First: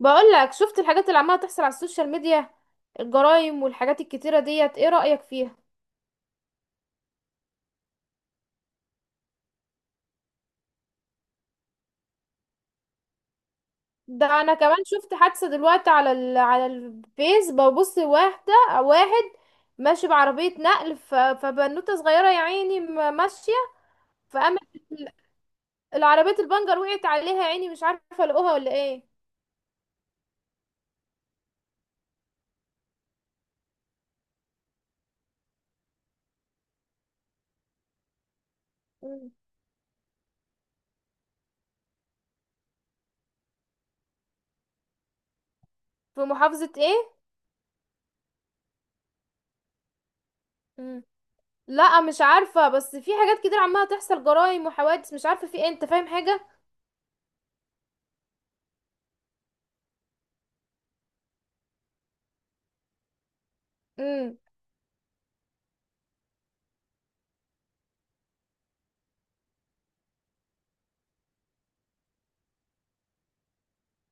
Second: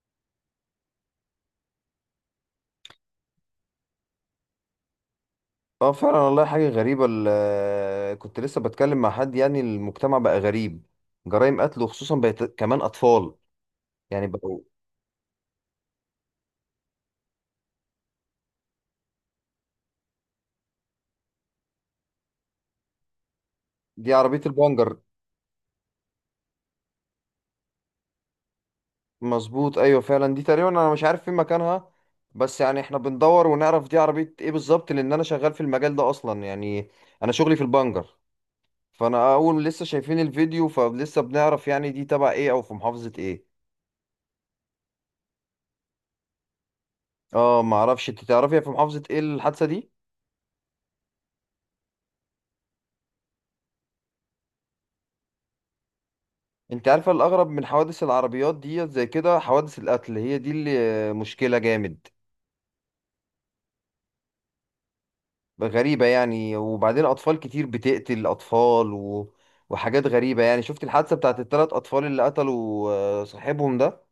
بقول لك، شفت الحاجات اللي عماله تحصل على السوشيال ميديا؟ الجرائم والحاجات الكتيره ديت، ايه رأيك فيها؟ اه، فعلا والله حاجة غريبة. كنت لسه بتكلم مع حد. يعني المجتمع بقى غريب، جرائم قتل، وخصوصا بقت كمان أطفال. يعني ده انا بقوا. كمان شفت حادثه دلوقتي على على الفيس، ببص واحده واحد ماشي بعربيه نقل، فبنوته صغيره، يا عيني، ماشيه، دي عربية فقامت البنجر. ال- العربيه البنجر وقعت عليها، يا عيني مش عارفه لقوها ولا ايه. مظبوط، أيوة فعلا. دي تقريبا أنا مش عارف فين مكانها، بس يعني احنا بندور ونعرف دي عربية ايه بالظبط، لأن أنا شغال في المجال ده أصلا يعني. أنا شغلي في البنجر. مم. فأنا أول لسه شايفين الفيديو، فلسه بنعرف يعني دي تبع ايه أو في محافظة ايه. في محافظه ايه؟ اه معرفش، انت تعرفي في محافظة ايه الحادثة دي؟ مم. لا، مش عارفه، بس في حاجات كتير عماله تحصل، جرائم وحوادث، مش عارفه في ايه، انت فاهم حاجه؟ انت عارفه الاغرب من حوادث العربيات دي؟ زي كده حوادث القتل، هي دي اللي مشكله جامد. امم. غريبه يعني، وبعدين اطفال كتير بتقتل اطفال و... وحاجات غريبه يعني. شفت الحادثه بتاعت الثلاث اطفال اللي قتلوا صاحبهم ده؟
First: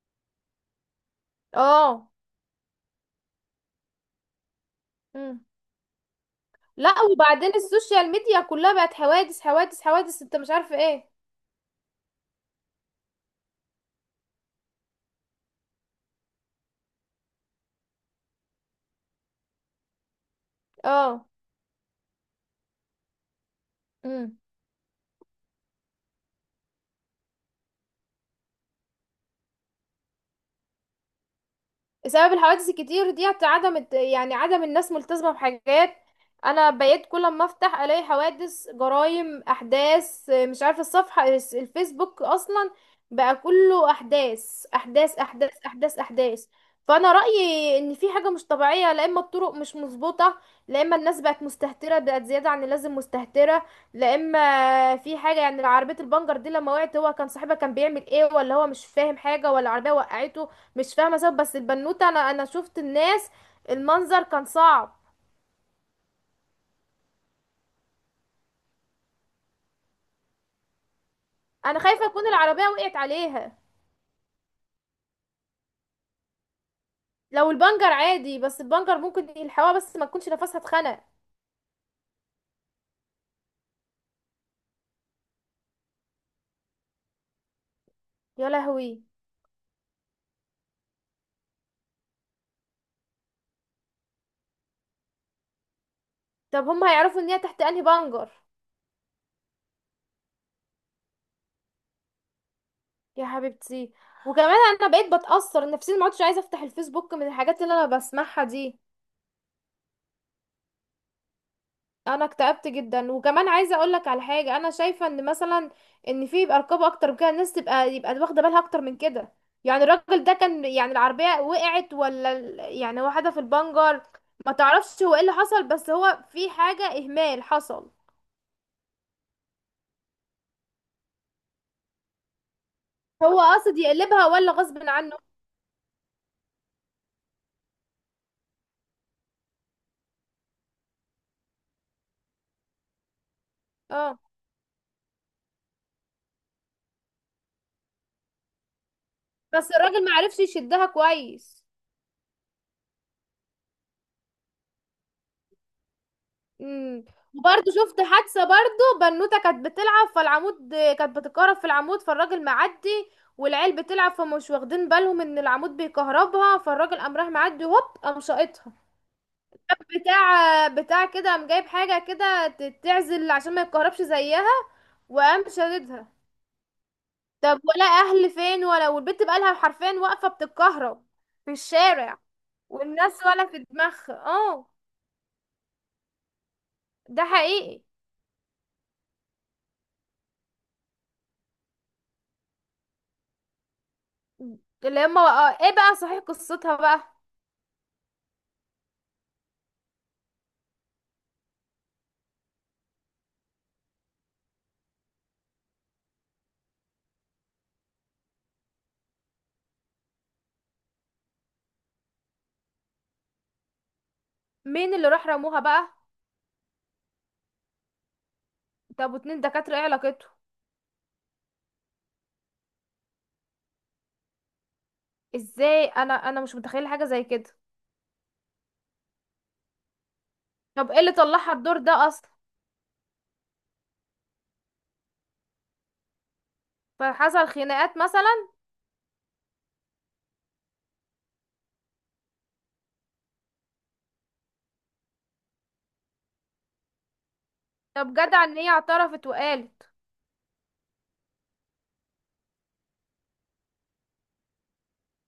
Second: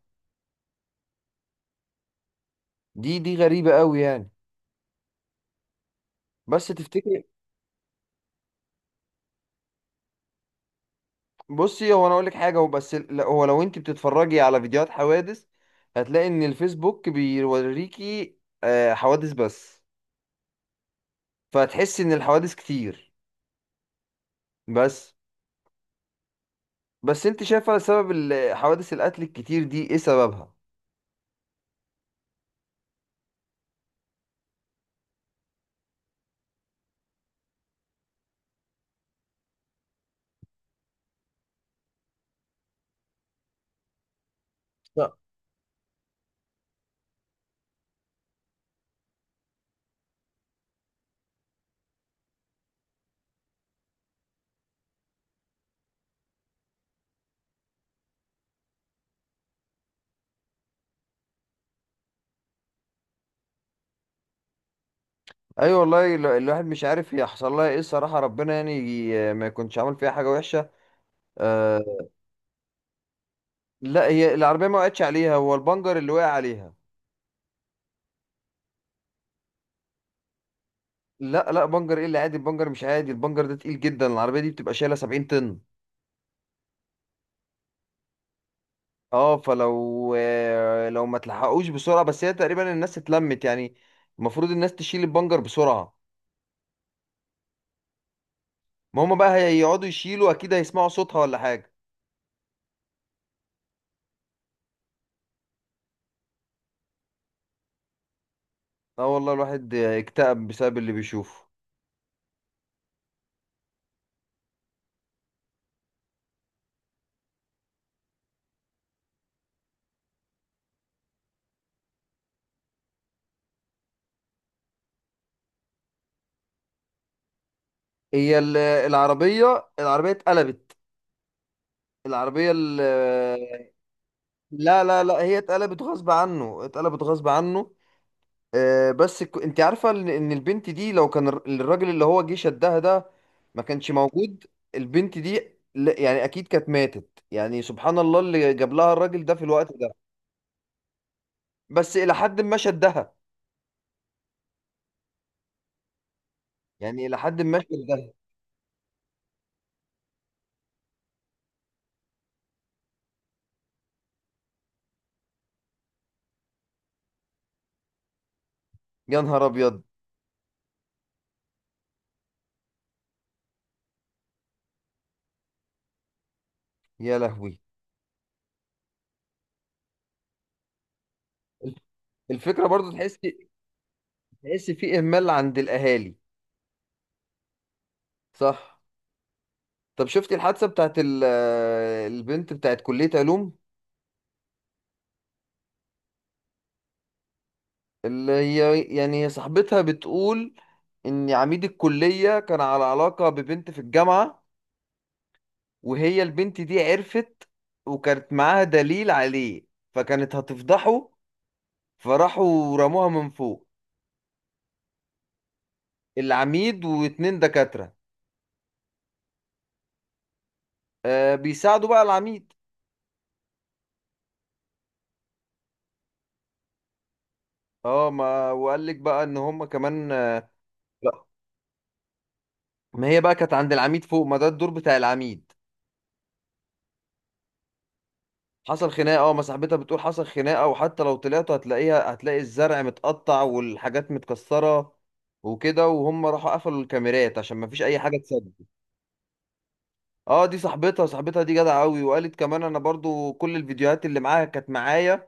اه. دي غريبه قوي يعني. مم. بس لا، تفتكري؟ وبعدين السوشيال ميديا كلها بقت حوادث حوادث حوادث، انت مش عارفه ايه. بصي، هو انا اقول لك حاجه، هو بس لا، هو لو انت بتتفرجي على فيديوهات حوادث هتلاقي ان الفيسبوك بيوريكي حوادث بس. اه. فهتحسي ان الحوادث كتير. مم. بس. بس انت شايفه سبب حوادث القتل الكتير دي ايه سببها؟ سبب الحوادث الكتير دي عدم يعني عدم الناس ملتزمة بحاجات. انا بقيت كل ما افتح الاقي حوادث جرائم احداث مش عارفة. الصفحة، الفيسبوك اصلا، بقى كله احداث لا. احداث احداث احداث احداث. فانا رأيي ان في حاجة مش طبيعية، لا اما الطرق مش مظبوطة، لا اما الناس بقت مستهترة، بقت زيادة عن اللازم مستهترة، لا اما في حاجة. يعني عربية البنجر دي لما وقعت، هو كان صاحبها كان بيعمل ايه، ولا هو مش فاهم حاجة، ولا العربية وقعته؟ مش فاهمه سبب، بس البنوته، انا شفت الناس. المنظر كان صعب. ايوه والله الواحد مش عارف هي حصل لها ايه الصراحه. ربنا يعني ما يكونش عامل فيها حاجه وحشه. انا آه. خايفه تكون العربيه وقعت عليها. لا، هي العربيه ما وقعتش عليها، هو البنجر اللي وقع عليها. لو البنجر عادي، بس البنجر ممكن يلحقوها، بس ما تكونش نفسها اتخنق. لا لا، بنجر ايه اللي عادي؟ البنجر مش عادي. البنجر ده تقيل جدا، العربيه دي بتبقى شايله 70 طن. يا لهوي. اه، فلو لو ما تلحقوش بسرعه... بس هي تقريبا الناس اتلمت يعني. المفروض الناس تشيل البنجر بسرعه. طب هم هيعرفوا ان هي تحت انهي بنجر؟ ما هم بقى هيقعدوا يشيلوا، اكيد هيسمعوا صوتها ولا حاجه. يا حبيبتي. وكمان انا بقيت بتاثر نفسيا، ما عدتش عايزه افتح الفيسبوك من الحاجات اللي انا بسمعها دي. اه، والله الواحد اكتئب بسبب اللي بيشوفه. انا اكتئبت جدا، وكمان عايزه اقول لك على حاجه. انا شايفه ان مثلا ان في يبقى رقابه اكتر من كده، الناس تبقى يبقى واخده بالها اكتر من كده. يعني الراجل ده كان، يعني العربيه وقعت ولا يعني واحده في البنجر، ما تعرفش هو ايه اللي حصل، بس هو في حاجه اهمال حصل. هي العربية اتقلبت. العربية هو ال- قاصد يقلبها ولا غصب لا لا لا، عنه؟ هي اتقلبت غصب عنه، اتقلبت غصب عنه. بس انت عارفة ان إن البنت دي لو كان الراجل اللي هو جه شدها ده ما كانش اه. موجود، البنت دي... لا، يعني اكيد كانت ماتت يعني. سبحان الله اللي جاب لها الراجل ده في بس الوقت ده. الراجل ما عرفش يشدها كويس. بس الى حد ما شدها. امم. يعني الى حد ما وبرضه شفت شدها. حادثة، برضه بنوتة كانت بتلعب فالعمود، كانت بتتكهرب في العمود، فالراجل معدي والعيال بتلعب، فمش واخدين بالهم ان العمود بيكهربها، فالراجل قام راح معدي هوب قام شاقطها، يا نهار ابيض. بتاع كده قام جايب حاجة كده تعزل عشان ما يتكهربش زيها، وقام شاددها. يا لهوي. طب ولا اهل فين ولا، والبنت بقالها حرفيا واقفة بتتكهرب في الشارع الفكرة برضو تحس. والناس ولا في دماغها، اه. تحس في اهمال عند الاهالي. ده حقيقي. صح. طب شفتي الحادثه بتاعت البنت بتاعت كليه علوم؟ اللي هما بقى ايه بقى؟ صحيح، قصتها بقى، اللي هي يعني هي صاحبتها بتقول ان عميد الكليه كان على علاقه ببنت في الجامعه، وهي البنت دي عرفت، وكانت معاها دليل عليه، فكانت هتفضحه، فراحوا رموها من فوق. مين اللي راح رموها بقى؟ العميد واتنين دكاتره. طب واتنين دكاترة ايه علاقته؟ بيساعدوا بقى العميد. ازاي؟ انا مش متخيلة حاجة زي كده. اه، ما وقال لك بقى ان هم كمان. طب ايه اللي طلعها الدور ده اصلا؟ ما هي بقى كانت عند العميد فوق، ما ده الدور بتاع العميد. فحصل خناقات مثلا؟ حصل خناقه. اه، ما صاحبتها بتقول حصل خناقه، وحتى لو طلعتوا هتلاقيها، هتلاقي الزرع متقطع والحاجات متكسره وكده. وهم راحوا قفلوا الكاميرات عشان ما فيش اي طب حاجه جدع تصدق. ان هي اعترفت وقالت. اه، دي صاحبتها دي جدعه قوي، وقالت كمان انا برضو كل الفيديوهات اللي معاها كانت معايا،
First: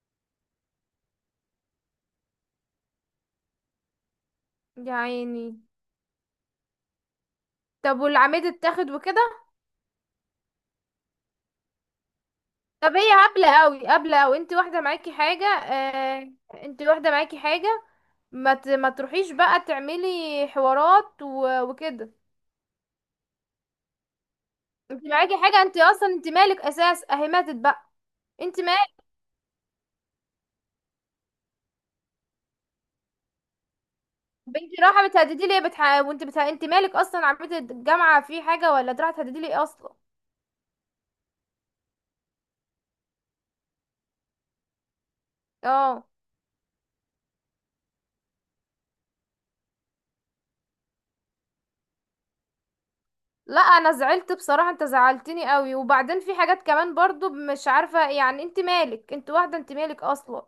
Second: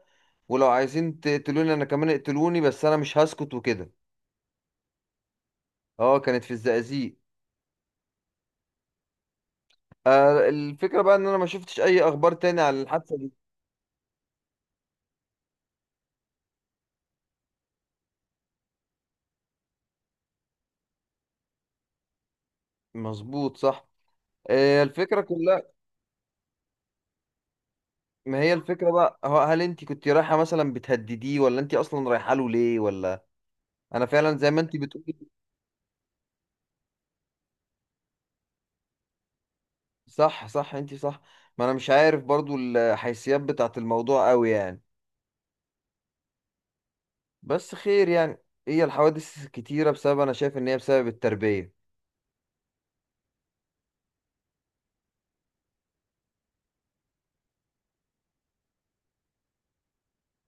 ولو عايزين تقتلوني انا كمان اقتلوني، بس انا مش هسكت وكده. يا عيني. اه، كانت في الزقازيق. طب والعميد اتاخد وكده؟ الفكره بقى ان انا ما شفتش اي اخبار تاني عن طب هي الحادثه دي. هبلة قوي، هبلة قوي، انت واحدة معاكي حاجة، انت واحدة معاكي حاجة، ما تروحيش بقى تعملي حوارات وكده. مظبوط، صح. انت الفكرة معاكي حاجة، كلها. انت اصلا انت مالك اساس، اهي ماتت بقى. ما هي انت مالك؟ الفكرة بقى، هو هل انت كنت رايحة مثلا بتهدديه، ولا انت اصلا رايحة له ليه، ولا... انا فعلا زي ما انت بنتي رايحه بتقولي. بتهددي لي، وانت انت مالك اصلا، عملت الجامعه في حاجه، ولا رايحه تهددي لي اصلا؟ صح صح، انت صح. ما انا مش عارف برضو الحيثيات بتاعت الموضوع قوي يعني. اه. بس خير يعني. هي الحوادث كتيرة بسبب... انا شايف ان هي بسبب التربية. لا، انا زعلت بصراحة، انت زعلتني قوي. وبعدين في حاجات كمان برضو مش عارفة، يعني انت مالك، انت واحدة، انت مالك اصلا.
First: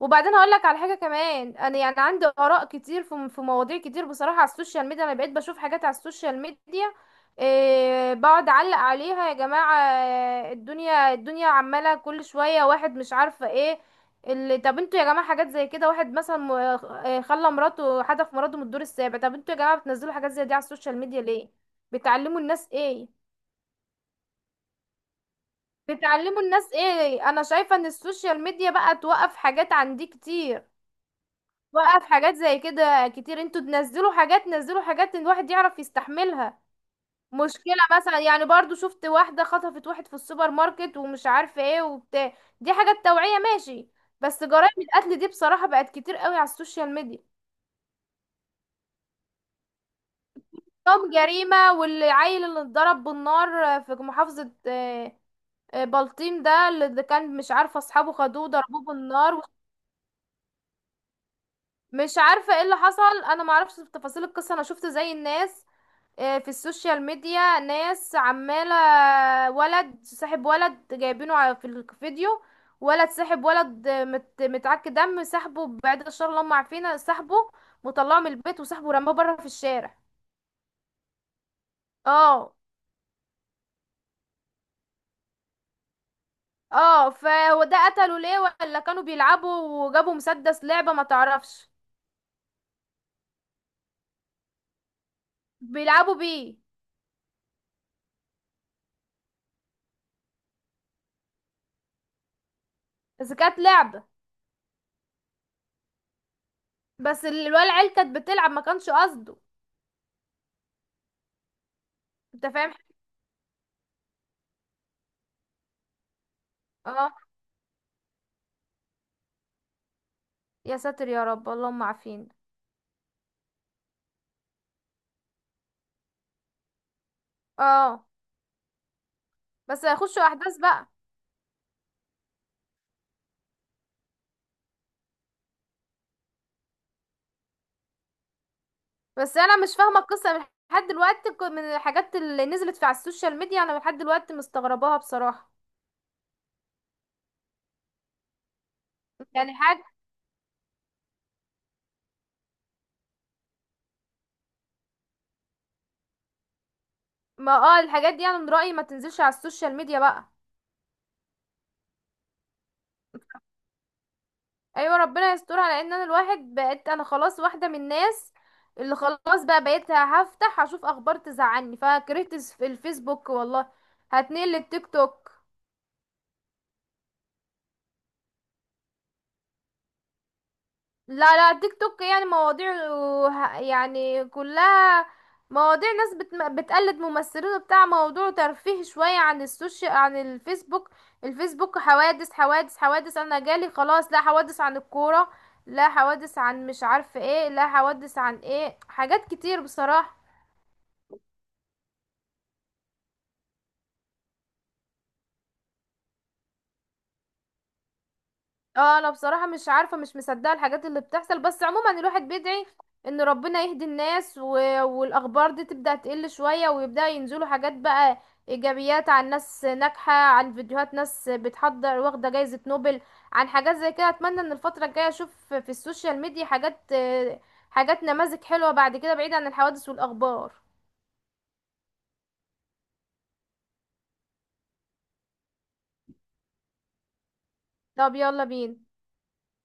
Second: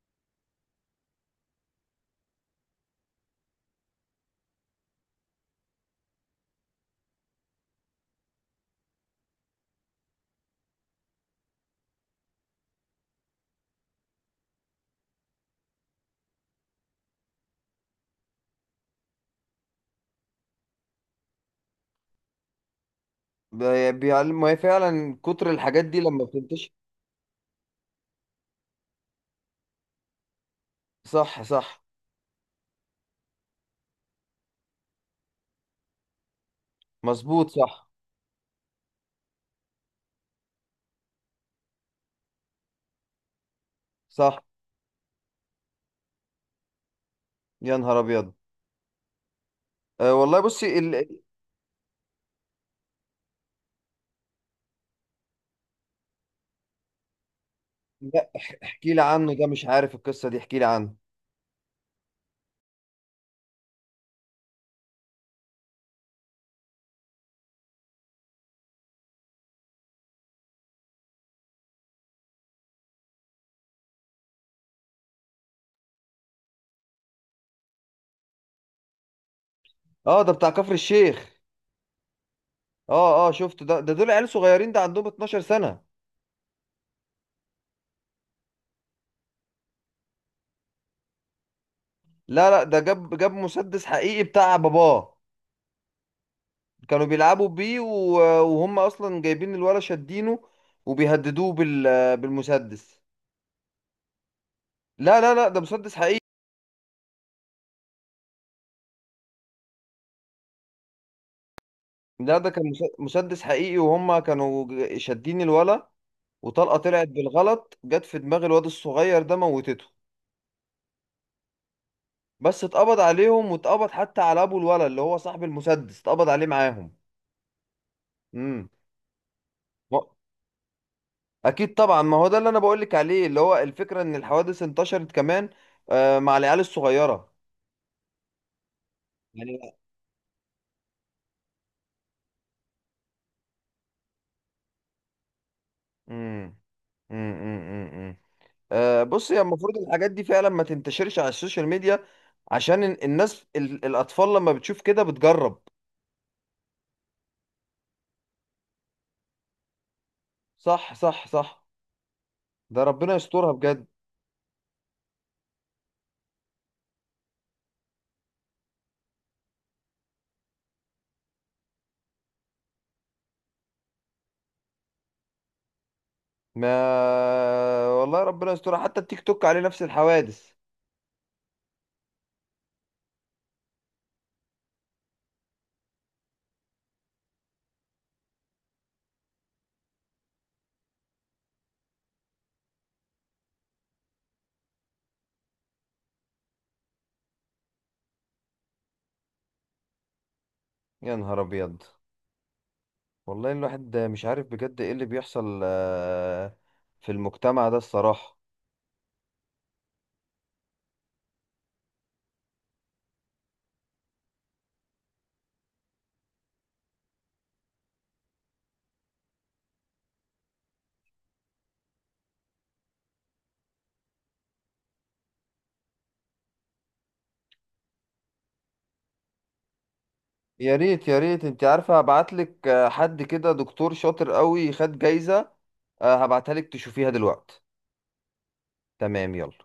وبعدين هقولك على حاجة كمان، انا يعني عندي اراء كتير في مواضيع كتير بصراحة. على السوشيال ميديا انا بقيت بشوف حاجات على السوشيال ميديا، إيه، بقعد اعلق عليها، يا جماعة، الدنيا عمالة كل شوية، واحد مش عارفة ايه اللي. طب انتوا يا جماعة حاجات زي كده، واحد مثلا خلى مراته، حدف مراته من الدور السابع، طب انتوا يا جماعة بتنزلوا حاجات زي دي على السوشيال ميديا ليه؟ بتعلموا الناس ايه؟ بيعلم. ما هي فعلا كتر الحاجات دي لما بتعلموا بتنتشر. الناس ايه؟ انا شايفة ان السوشيال ميديا بقى توقف حاجات عندي كتير، صح صح. توقف حاجات زي كده كتير. انتوا تنزلوا حاجات، نزلوا حاجات ان الواحد يعرف يستحملها. مظبوط، مشكلة صح. مثلا، يعني برضو شفت واحدة خطفت واحد في السوبر ماركت ومش عارفة ايه وبتاع، دي حاجات توعية ماشي. بس صح. جرائم القتل دي بصراحة بقت كتير قوي على السوشيال ميديا. يا نهار ابيض. أه والله، بصي طب جريمة والعيل اللي اتضرب بالنار في محافظة، بلطيم، ده اللي كان مش عارفه، اصحابه لا. خدوه ضربوه احكي لي عنه، بالنار. ده مش عارف القصة دي، احكي لي عنه. مش عارفه ايه اللي حصل، انا ما اعرفش تفاصيل القصه، انا شفت زي الناس، في السوشيال ميديا ناس عماله، ولد صاحب ولد جايبينه في الفيديو، ولد ساحب ولد، متعك دم، سحبه، بعد الشر اللهم، عارفين، سحبه وطلعه من البيت وسحبه رماه بره في الشارع. اه، ده بتاع كفر الشيخ. اه. اه اه، شفت ده دول عيال صغيرين، ده عندهم 12 سنة. اه. فهو ده قتله ليه؟ ولا كانوا بيلعبوا وجابوا مسدس لعبه، ما تعرفش. لا لا، ده جاب مسدس حقيقي بتاع باباه. بيلعبوا بيه. كانوا بيلعبوا بيه وهم اصلا جايبين الولا شادينه، وبيهددوه بالمسدس. بس كانت لعبة، لا لا لا، ده مسدس حقيقي. بس الولا العيال كانت بتلعب ما كانش قصده، لا، انت ده كان فاهم. مسدس حقيقي، وهم كانوا شادين الولا، وطلقة طلعت اه. بالغلط، جت في دماغ الواد الصغير ده، موتته. يا ساتر يا رب، اللهم عافينا. بس اتقبض عليهم، واتقبض حتى على ابو الولا اللي هو صاحب المسدس، اتقبض عليه معاهم. اه. امم. بس هيخشوا احداث بقى. اكيد طبعا، ما هو ده اللي انا بقولك عليه، اللي هو الفكره ان الحوادث انتشرت كمان مع العيال الصغيره بس انا يعني. مش فاهمة القصة من لحد دلوقتي، من الحاجات اللي نزلت في على السوشيال ميديا، انا لحد دلوقتي مستغرباها بصراحة. امم، امم، امم، امم. بص، هي يعني المفروض حاجة. الحاجات دي فعلا ما تنتشرش على السوشيال ميديا، عشان الناس الاطفال لما بتشوف كده بتجرب. ما اه، الحاجات دي انا من رأيي ما تنزلش على السوشيال ميديا بقى. صح صح صح. ده ربنا يسترها بجد. ايوه، ربنا يستر. على ان انا الواحد بقيت، انا خلاص واحده من الناس اللي خلاص بقى، بقيت هفتح هشوف اخبار تزعلني، فكرهت الفيسبوك والله. هتنقل للتيك توك. ما والله ربنا يسترها، حتى التيك توك عليه نفس الحوادث. لا لا، التيك توك يعني مواضيع، يعني كلها مواضيع ناس بتقلد ممثلين وبتاع، موضوع ترفيه شويه عن السوشيال، عن الفيسبوك. الفيسبوك حوادث حوادث حوادث، انا جالي خلاص، لا حوادث عن الكوره، لا حوادث عن مش عارفه ايه، لا حوادث عن ايه، حاجات كتير بصراحه. يا نهار ابيض. والله الواحد مش عارف بجد ايه اللي بيحصل في المجتمع ده الصراحه. اه، انا بصراحة مش عارفة، مش مصدقة الحاجات اللي بتحصل، بس عموما الواحد بيدعي ان ربنا يهدي الناس والاخبار دي تبدأ تقل شوية، ويبدأ ينزلوا حاجات بقى ايجابيات عن ناس ناجحة، عن فيديوهات ناس بتحضر واخدة جايزة نوبل، عن حاجات زي كده. اتمنى ان الفترة الجاية اشوف في السوشيال ميديا حاجات، حاجات نماذج حلوة بعد كده بعيد عن الحوادث والاخبار. يا ريت يا ريت. انت عارفه هبعتلك حد كده دكتور شاطر قوي خد جايزه. هبعتها لك تشوفيها دلوقتي. طب يلا بينا. تمام، يلا.